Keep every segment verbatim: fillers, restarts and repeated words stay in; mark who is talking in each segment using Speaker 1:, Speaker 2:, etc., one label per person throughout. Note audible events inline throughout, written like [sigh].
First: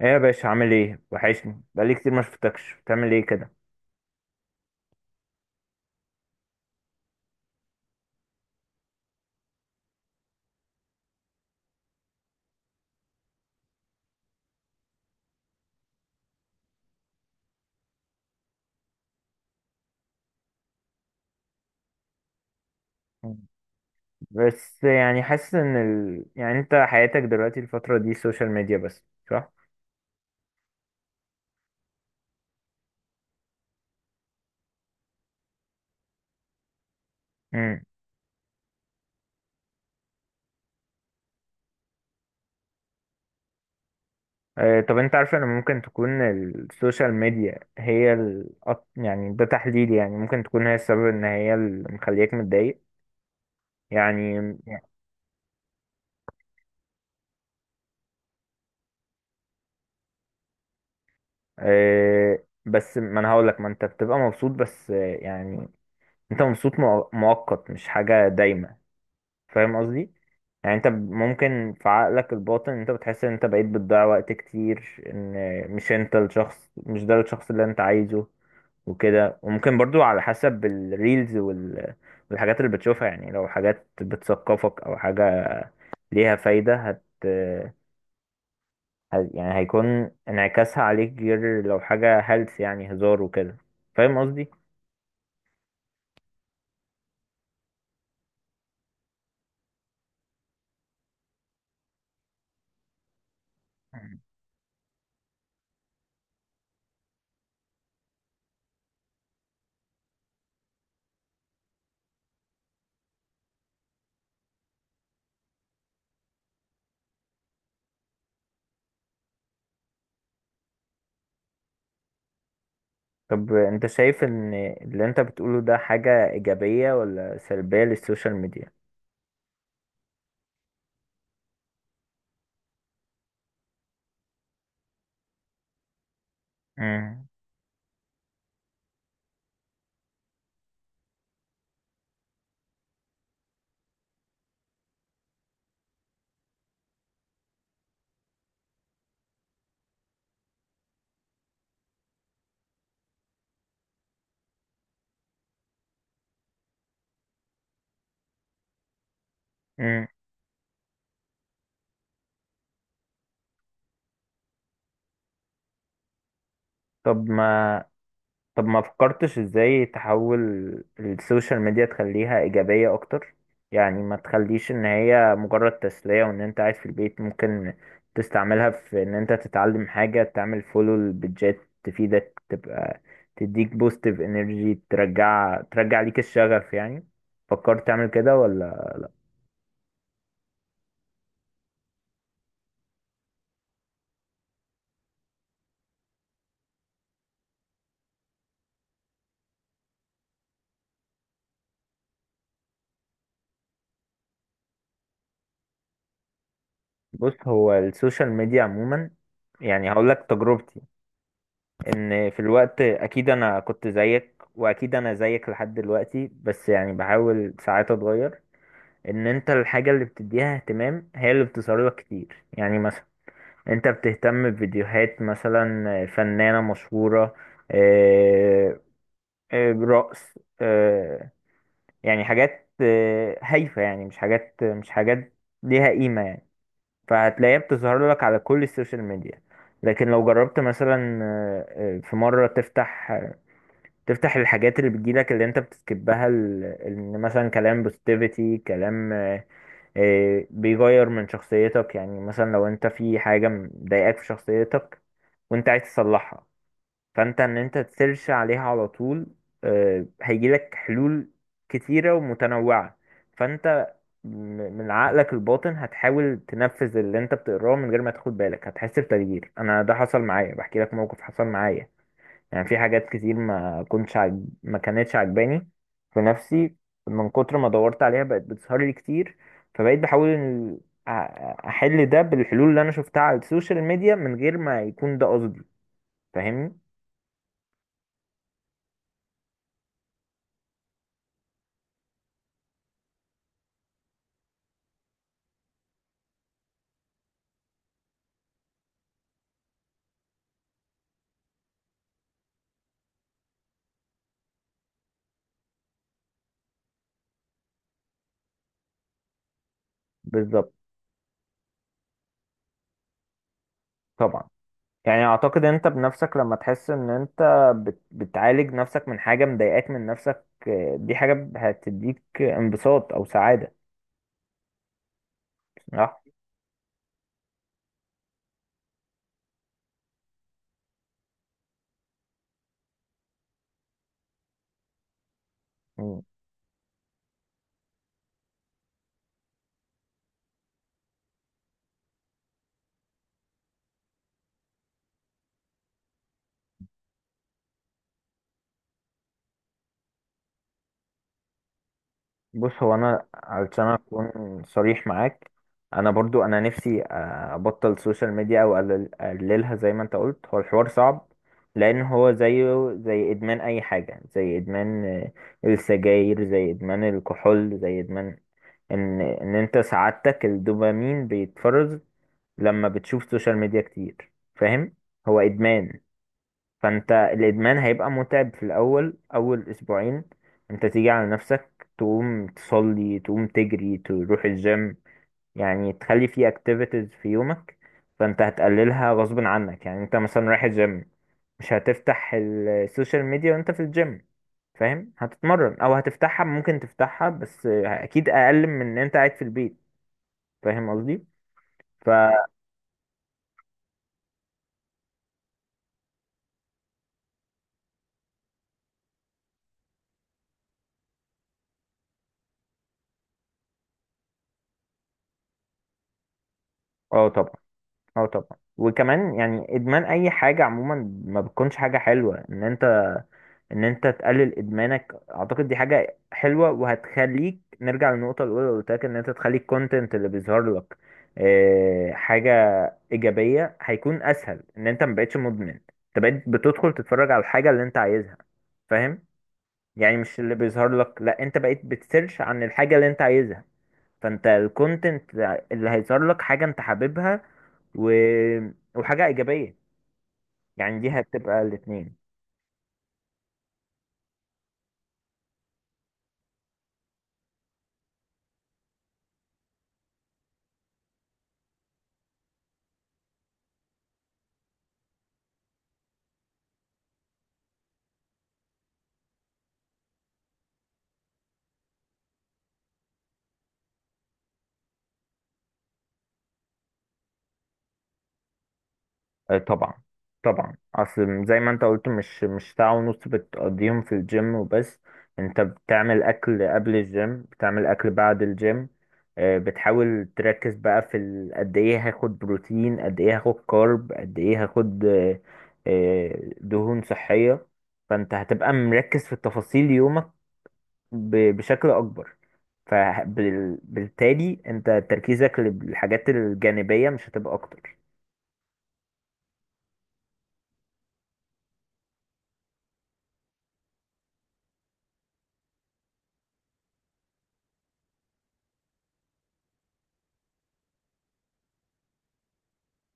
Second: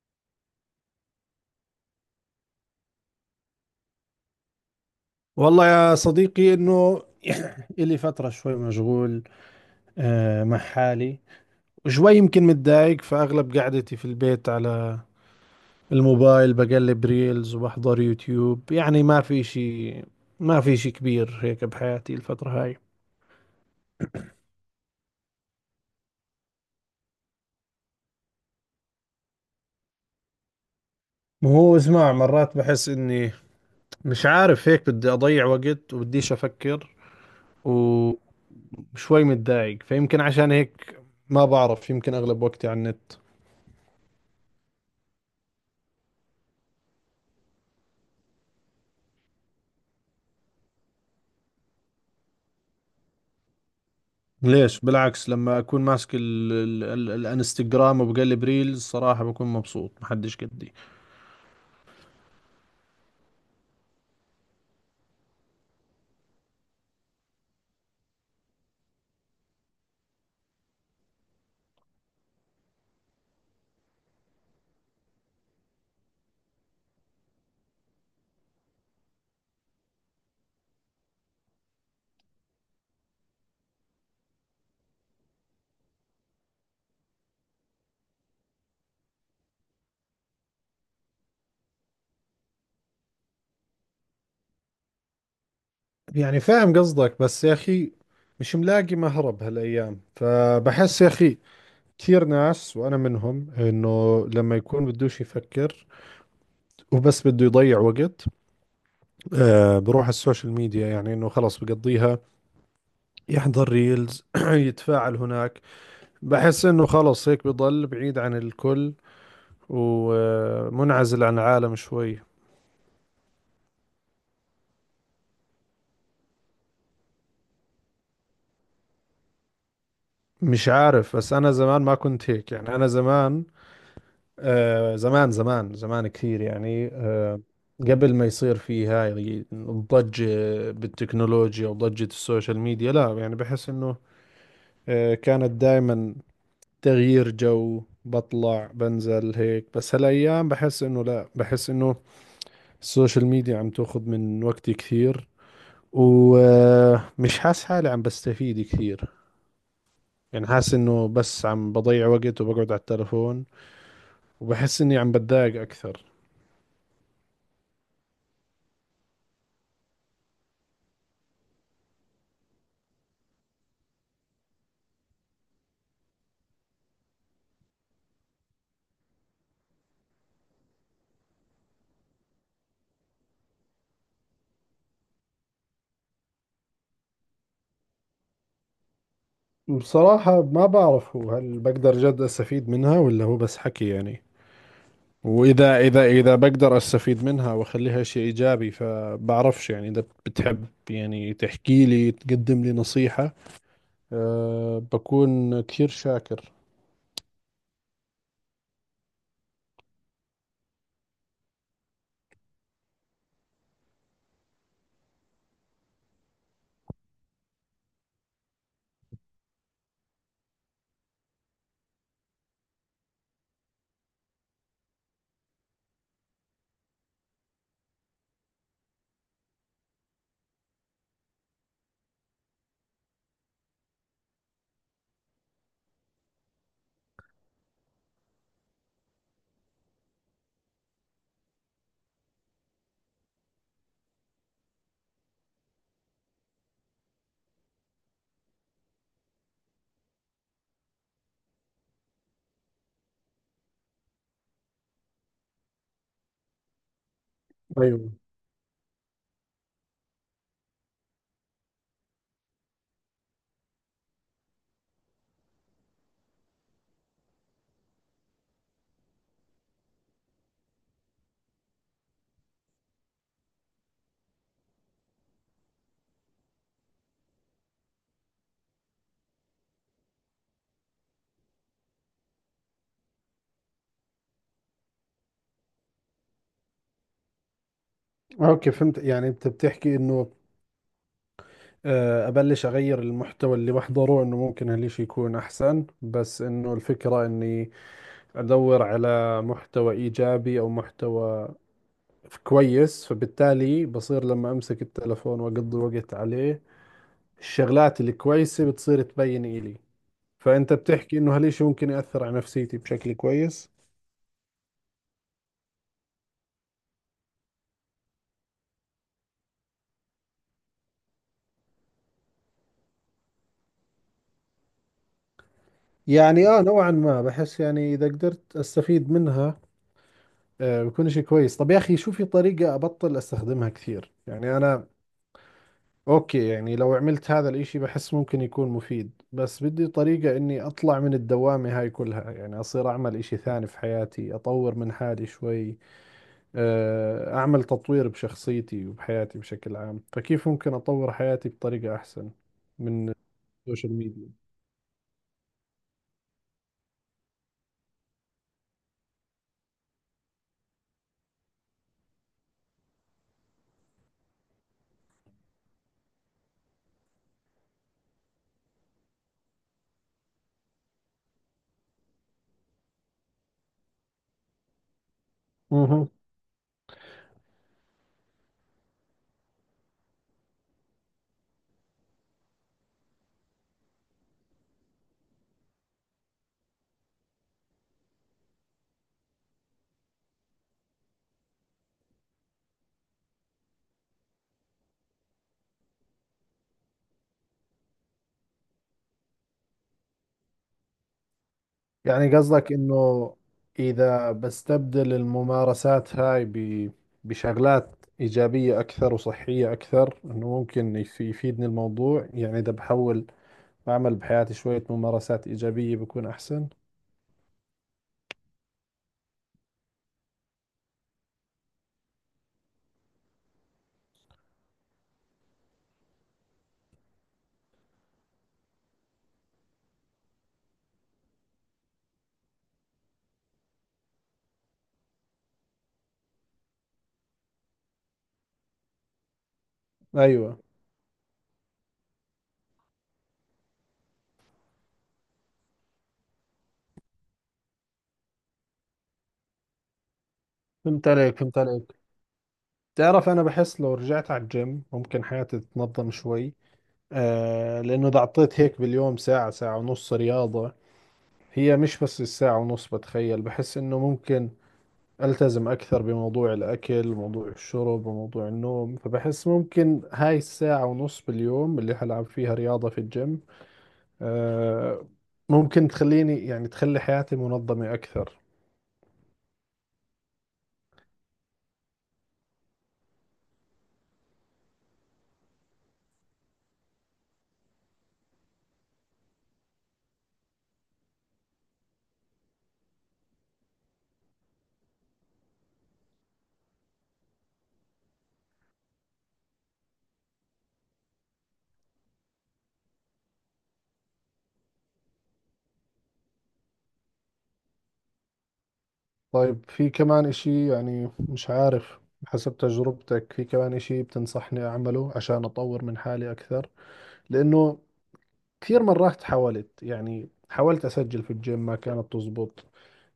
Speaker 1: ايه يا باشا، عامل ايه؟ وحشني، بقالي كتير ما شفتكش. بتعمل ايه كده؟
Speaker 2: والله يا صديقي انه [clears throat] الي فترة شوي مشغول آه، مع حالي. وشوي يمكن متضايق، فاغلب قعدتي في البيت على الموبايل بقلب ريلز وبحضر يوتيوب. يعني ما في شيء، ما في شيء كبير هيك بحياتي الفترة هاي.
Speaker 1: بس يعني حاسس ان ال... يعني انت حياتك دلوقتي الفترة دي سوشيال ميديا بس، صح؟
Speaker 2: ما هو اسمع، مرات بحس اني مش عارف هيك، بدي اضيع وقت وبديش افكر
Speaker 1: امم
Speaker 2: وشوي متضايق، فيمكن عشان هيك ما بعرف، يمكن اغلب وقتي على النت.
Speaker 1: آه. طب انت عارف ان ممكن تكون السوشيال ميديا هي ال... أك- يعني ده تحليلي، يعني ممكن تكون هي السبب، ان هي اللي مخليك متضايق يعني.
Speaker 2: ليش؟ بالعكس، لما اكون ماسك ال ال ال الانستغرام وبقلب ريلز صراحة بكون مبسوط محدش قدي.
Speaker 1: آه بس ما انا هقولك، ما انت بتبقى مبسوط بس، آه، يعني انت مبسوط مؤ- مؤقت، مش حاجة دايمة. فاهم قصدي؟ يعني انت ممكن في عقلك الباطن انت بتحس ان انت بقيت بتضيع وقت كتير، ان مش انت الشخص مش ده الشخص اللي انت عايزه وكده. وممكن برضو على حسب الريلز وال... والحاجات اللي بتشوفها، يعني لو حاجات بتثقفك او حاجة ليها فايدة هت... هت... يعني هيكون انعكاسها عليك غير لو حاجة هلس يعني هزار وكده. فاهم قصدي؟
Speaker 2: يعني فاهم قصدك بس يا أخي مش ملاقي مهرب هالأيام. فبحس يا أخي كثير ناس وأنا منهم،
Speaker 1: مم.
Speaker 2: إنه لما يكون بدوش يفكر وبس بده يضيع وقت، آه بروح على السوشيال ميديا. يعني إنه خلص بقضيها، يحضر ريلز [clears throat] يتفاعل هناك. بحس إنه خلص هيك بضل بعيد عن الكل ومنعزل عن العالم شوي.
Speaker 1: طب انت شايف ان اللي انت بتقوله ده حاجة ايجابية ولا سلبية للسوشيال ميديا؟
Speaker 2: مش عارف، بس انا زمان ما كنت هيك. يعني انا زمان، آه زمان زمان زمان كثير يعني
Speaker 1: مم.
Speaker 2: آه قبل ما يصير في هاي الضجة بالتكنولوجيا وضجة السوشيال ميديا، لا يعني بحس انه آه كانت دائما تغيير جو، بطلع بنزل هيك. بس هالايام بحس انه لا، بحس انه السوشيال ميديا عم تاخذ من وقتي كثير، ومش حاسس حالي عم بستفيد كثير.
Speaker 1: مم.
Speaker 2: يعني حاسس انه بس عم بضيع وقت وبقعد على التلفون، وبحس إني عم بتضايق أكثر.
Speaker 1: طب ما طب ما فكرتش ازاي تحول السوشيال ميديا، تخليها ايجابية اكتر؟ يعني ما تخليش ان هي مجرد تسلية، وان انت قاعد في البيت ممكن تستعملها في ان انت تتعلم حاجة، تعمل فولو لبيدجات تفيدك، تبقى تديك بوستيف انرجي، ترجع ترجع ليك الشغف يعني. فكرت تعمل كده ولا؟
Speaker 2: بصراحة ما بعرف، هو هل بقدر جد أستفيد منها، ولا هو بس حكي؟ يعني وإذا إذا إذا بقدر أستفيد منها وأخليها شيء إيجابي فبعرفش. يعني إذا بتحب يعني تحكي لي تقدم لي نصيحة أه بكون كثير شاكر.
Speaker 1: بص، هو السوشيال ميديا عموما، يعني هقول لك تجربتي، ان في الوقت اكيد انا كنت زيك، واكيد انا زيك لحد دلوقتي، بس يعني بحاول ساعات اتغير. ان انت الحاجة اللي بتديها اهتمام هي اللي بتصاريها كتير. يعني مثلا انت بتهتم بفيديوهات مثلا فنانة مشهورة، آه، آه، رقص، آه، يعني حاجات آه، هايفة، يعني مش حاجات مش حاجات ليها قيمة يعني. فهتلاقيها بتظهر لك على كل السوشيال ميديا. لكن لو جربت مثلا آه، آه، في مرة تفتح تفتح الحاجات اللي بتجيلك، اللي انت بتسكبها، ال- ال- مثلا كلام بوستيفيتي، كلام آه، آه، بيغير من شخصيتك. يعني مثلا لو انت في حاجة مضايقاك في شخصيتك وانت عايز تصلحها، فانت ان انت
Speaker 2: ايوه.
Speaker 1: تسيرش عليها على طول، آه، هيجيلك حلول كتيرة ومتنوعة. فانت م- من عقلك الباطن هتحاول تنفذ اللي انت بتقراه من غير ما تاخد بالك، هتحس بتغيير. انا ده حصل معايا، بحكي لك موقف حصل معايا. يعني في حاجات كتير ما كنتش عجب... ما كانتش عجباني في نفسي، من كتر ما دورت عليها بقت بتظهر لي كتير. فبقيت بحاول إن أ- احل ده بالحلول اللي انا شفتها على السوشيال ميديا من غير ما يكون ده قصدي. فاهمني؟
Speaker 2: اوكي، فهمت. يعني انت بتحكي انه، آه، ابلش اغير المحتوى اللي بحضره، انه ممكن هالشي يكون احسن. بس انه الفكرة اني ادور على محتوى ايجابي او محتوى كويس، فبالتالي بصير لما امسك التلفون واقضي وقت عليه الشغلات الكويسة بتصير تبين إلي.
Speaker 1: بالظبط.
Speaker 2: فأنت بتحكي إنه هالإشي ممكن يأثر على نفسيتي بشكل كويس.
Speaker 1: طبعا، يعني اعتقد انت بنفسك لما تحس ان انت بت... بتعالج نفسك من حاجة مضايقاك من نفسك، آه، دي حاجة هتديك انبساط او سعادة، صح؟
Speaker 2: يعني آه نوعا ما بحس، يعني إذا قدرت أستفيد منها آه بكون إشي كويس. طب يا أخي شو في طريقة أبطل أستخدمها كثير؟ يعني أنا أوكي، يعني لو عملت هذا الإشي بحس ممكن يكون مفيد. بس بدي طريقة إني أطلع من الدوامة هاي كلها، يعني أصير أعمل إشي ثاني في حياتي، أطور من حالي شوي. آه، أعمل تطوير بشخصيتي وبحياتي بشكل عام. فكيف ممكن أطور حياتي بطريقة أحسن
Speaker 1: بص، هو
Speaker 2: من
Speaker 1: انا علشان
Speaker 2: السوشيال ميديا؟
Speaker 1: اكون صريح معاك، انا برضو انا نفسي آه، ابطل السوشيال ميديا او أقلل- اقللها زي ما انت قلت. هو الحوار صعب، لان هو زيه زي ادمان اي حاجة، زي ادمان آه، السجاير، زي ادمان الكحول، زي ادمان ان ان انت سعادتك الدوبامين بيتفرز لما بتشوف سوشيال ميديا كتير. فاهم؟ هو ادمان.
Speaker 2: مهم.
Speaker 1: فانت الادمان هيبقى متعب في الاول، اول اسبوعين. انت تيجي على نفسك، تقوم تصلي، تقوم تجري، تروح الجيم، يعني تخلي فيه اكتيفيتيز في يومك. فانت هتقللها غصب عنك. يعني انت مثلا رايح الجيم، مش هتفتح السوشيال ميديا وانت في الجيم، فاهم؟ هتتمرن. او هتفتحها، ممكن تفتحها، بس اكيد اقل من ان انت قاعد في البيت. فاهم قصدي؟ ف
Speaker 2: يعني قصدك إنه إذا بستبدل الممارسات هاي ب- بشغلات إيجابية أكثر وصحية أكثر، إنه ممكن يف- يفيدني الموضوع. يعني إذا بحاول أعمل بحياتي شوية ممارسات إيجابية بكون أحسن.
Speaker 1: اه طبعا. اه طبعا. وكمان يعني ادمان اي حاجه عموما ما بتكونش حاجه حلوه. ان انت ان انت تقلل ادمانك اعتقد دي حاجة حلوة، وهتخليك نرجع للنقطة الاولى اللي قلت لك، ان انت تخلي الكونتنت اللي بيظهر لك آه، حاجة ايجابية. هيكون اسهل ان انت مبقتش مدمن، انت بقيت بتدخل تتفرج على الحاجة اللي انت عايزها. فاهم؟ يعني مش اللي
Speaker 2: أيوة.
Speaker 1: بيظهر لك، لا انت بقيت بتسيرش عن الحاجة اللي انت عايزها. فانت الكونتنت اللي هيظهر لك حاجة انت حاببها و... وحاجة ايجابية، يعني
Speaker 2: فهمت
Speaker 1: دي
Speaker 2: عليك، فهمت
Speaker 1: هتبقى
Speaker 2: عليك.
Speaker 1: الاتنين.
Speaker 2: تعرف أنا بحس لو رجعت على الجيم ممكن حياتي تتنظم شوي، آه لأنه إذا عطيت هيك باليوم ساعة ساعة ونص رياضة، هي مش بس الساعة ونص بتخيل، بحس إنه ممكن ألتزم أكثر بموضوع الأكل وموضوع الشرب وموضوع النوم. فبحس ممكن هاي الساعة ونص باليوم اللي حلعب فيها رياضة في الجيم آه ممكن تخليني، يعني تخلي حياتي منظمة أكثر.
Speaker 1: آه، طبعا. طبعا، اصل زي ما انت قلت، مش مش ساعة ونص بتقضيهم في الجيم وبس، انت بتعمل اكل قبل الجيم، بتعمل اكل بعد الجيم، آه، بتحاول تركز بقى في ال- قد ايه هاخد بروتين، قد ايه هاخد كارب، قد ايه هاخد آه، آه، دهون صحية. فانت هتبقى مركز في تفاصيل يومك ب- بشكل اكبر، فبالتالي انت تركيزك للحاجات الجانبية مش هتبقى اكتر.
Speaker 2: طيب في كمان إشي؟ يعني مش عارف، حسب تجربتك في كمان إشي بتنصحني أعمله عشان أطور من حالي أكثر؟ لأنه كثير مرات حاولت، يعني حاولت أسجل في الجيم ما كانت تزبط،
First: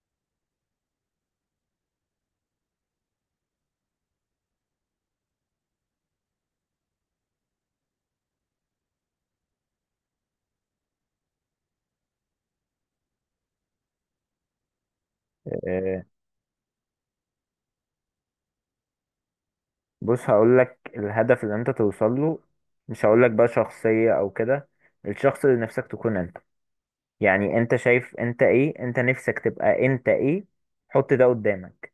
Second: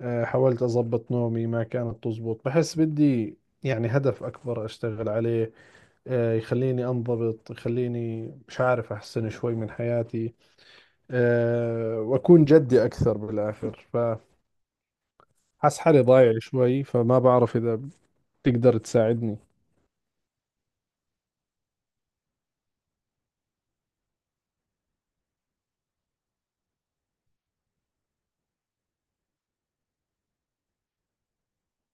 Speaker 2: آه، حاولت أضبط نومي ما كانت تزبط. بحس بدي يعني هدف أكبر أشتغل عليه، آه، يخليني أنضبط، يخليني مش عارف أحسن شوي من حياتي، آه، وأكون جدي أكثر بالآخر. فحس حالي
Speaker 1: آه،
Speaker 2: ضايع شوي، فما بعرف إذا تقدر تساعدني.
Speaker 1: بص، هقول لك الهدف اللي انت توصل له، مش هقول لك بقى شخصية او كده، الشخص اللي نفسك تكون انت. يعني انت شايف انت ايه؟ انت نفسك تبقى انت ايه؟ حط ده قدامك،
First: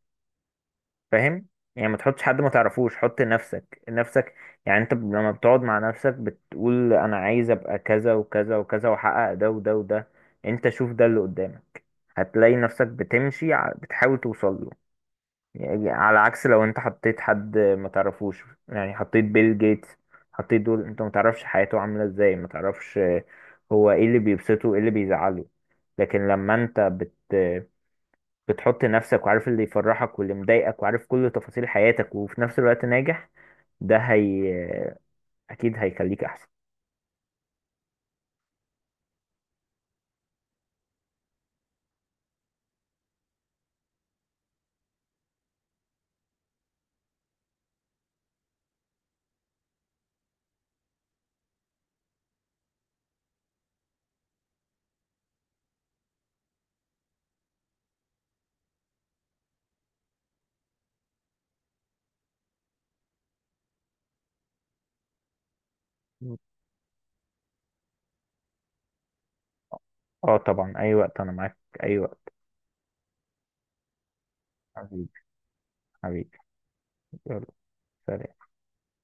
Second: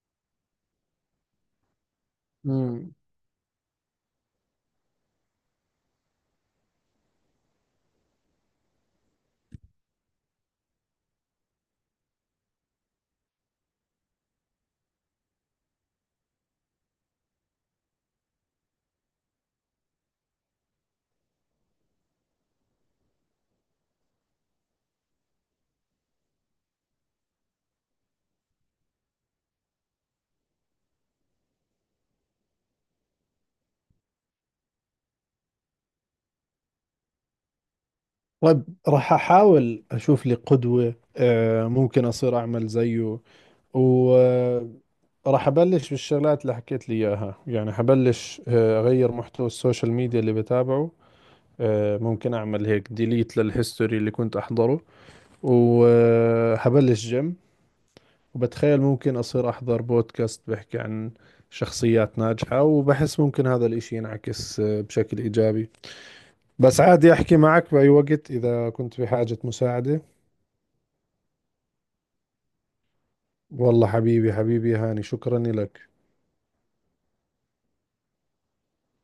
Speaker 1: فاهم؟ يعني ما تحطش حد ما
Speaker 2: مم.
Speaker 1: تعرفوش، حط نفسك نفسك. يعني انت لما بتقعد مع نفسك بتقول انا عايز ابقى كذا وكذا وكذا، واحقق ده وده وده، انت شوف ده اللي قدامك، هتلاقي نفسك بتمشي ع- بتحاول توصل له. يعني على عكس لو انت حطيت حد ما تعرفوش، يعني حطيت بيل جيتس، حطيت دول انت ما تعرفش حياته عاملة ازاي، ما تعرفش هو ايه اللي بيبسطه ايه اللي بيزعله. لكن لما انت بت بتحط نفسك وعارف اللي يفرحك واللي مضايقك، وعارف كل تفاصيل حياتك وفي نفس الوقت ناجح، ده هي اكيد هيخليك احسن.
Speaker 2: طيب راح أحاول أشوف لي قدوة، آه، ممكن أصير أعمل زيه. وراح أبلش بالشغلات اللي حكيت لي إياها. يعني حبلش آه، أغير محتوى السوشيال ميديا اللي بتابعه، آه، ممكن أعمل هيك ديليت للهيستوري اللي كنت أحضره، وحبلش جيم. وبتخيل ممكن أصير أحضر بودكاست بحكي عن شخصيات ناجحة، وبحس ممكن هذا الإشي ينعكس آه، بشكل إيجابي. بس عادي أحكي معك بأي وقت إذا كنت بحاجة مساعدة.
Speaker 1: اه طبعا، اي وقت، انا معاك اي وقت.
Speaker 2: والله حبيبي، حبيبي هاني،
Speaker 1: حبيبي،
Speaker 2: شكرا لك.
Speaker 1: حبيبي. يلا، سلام.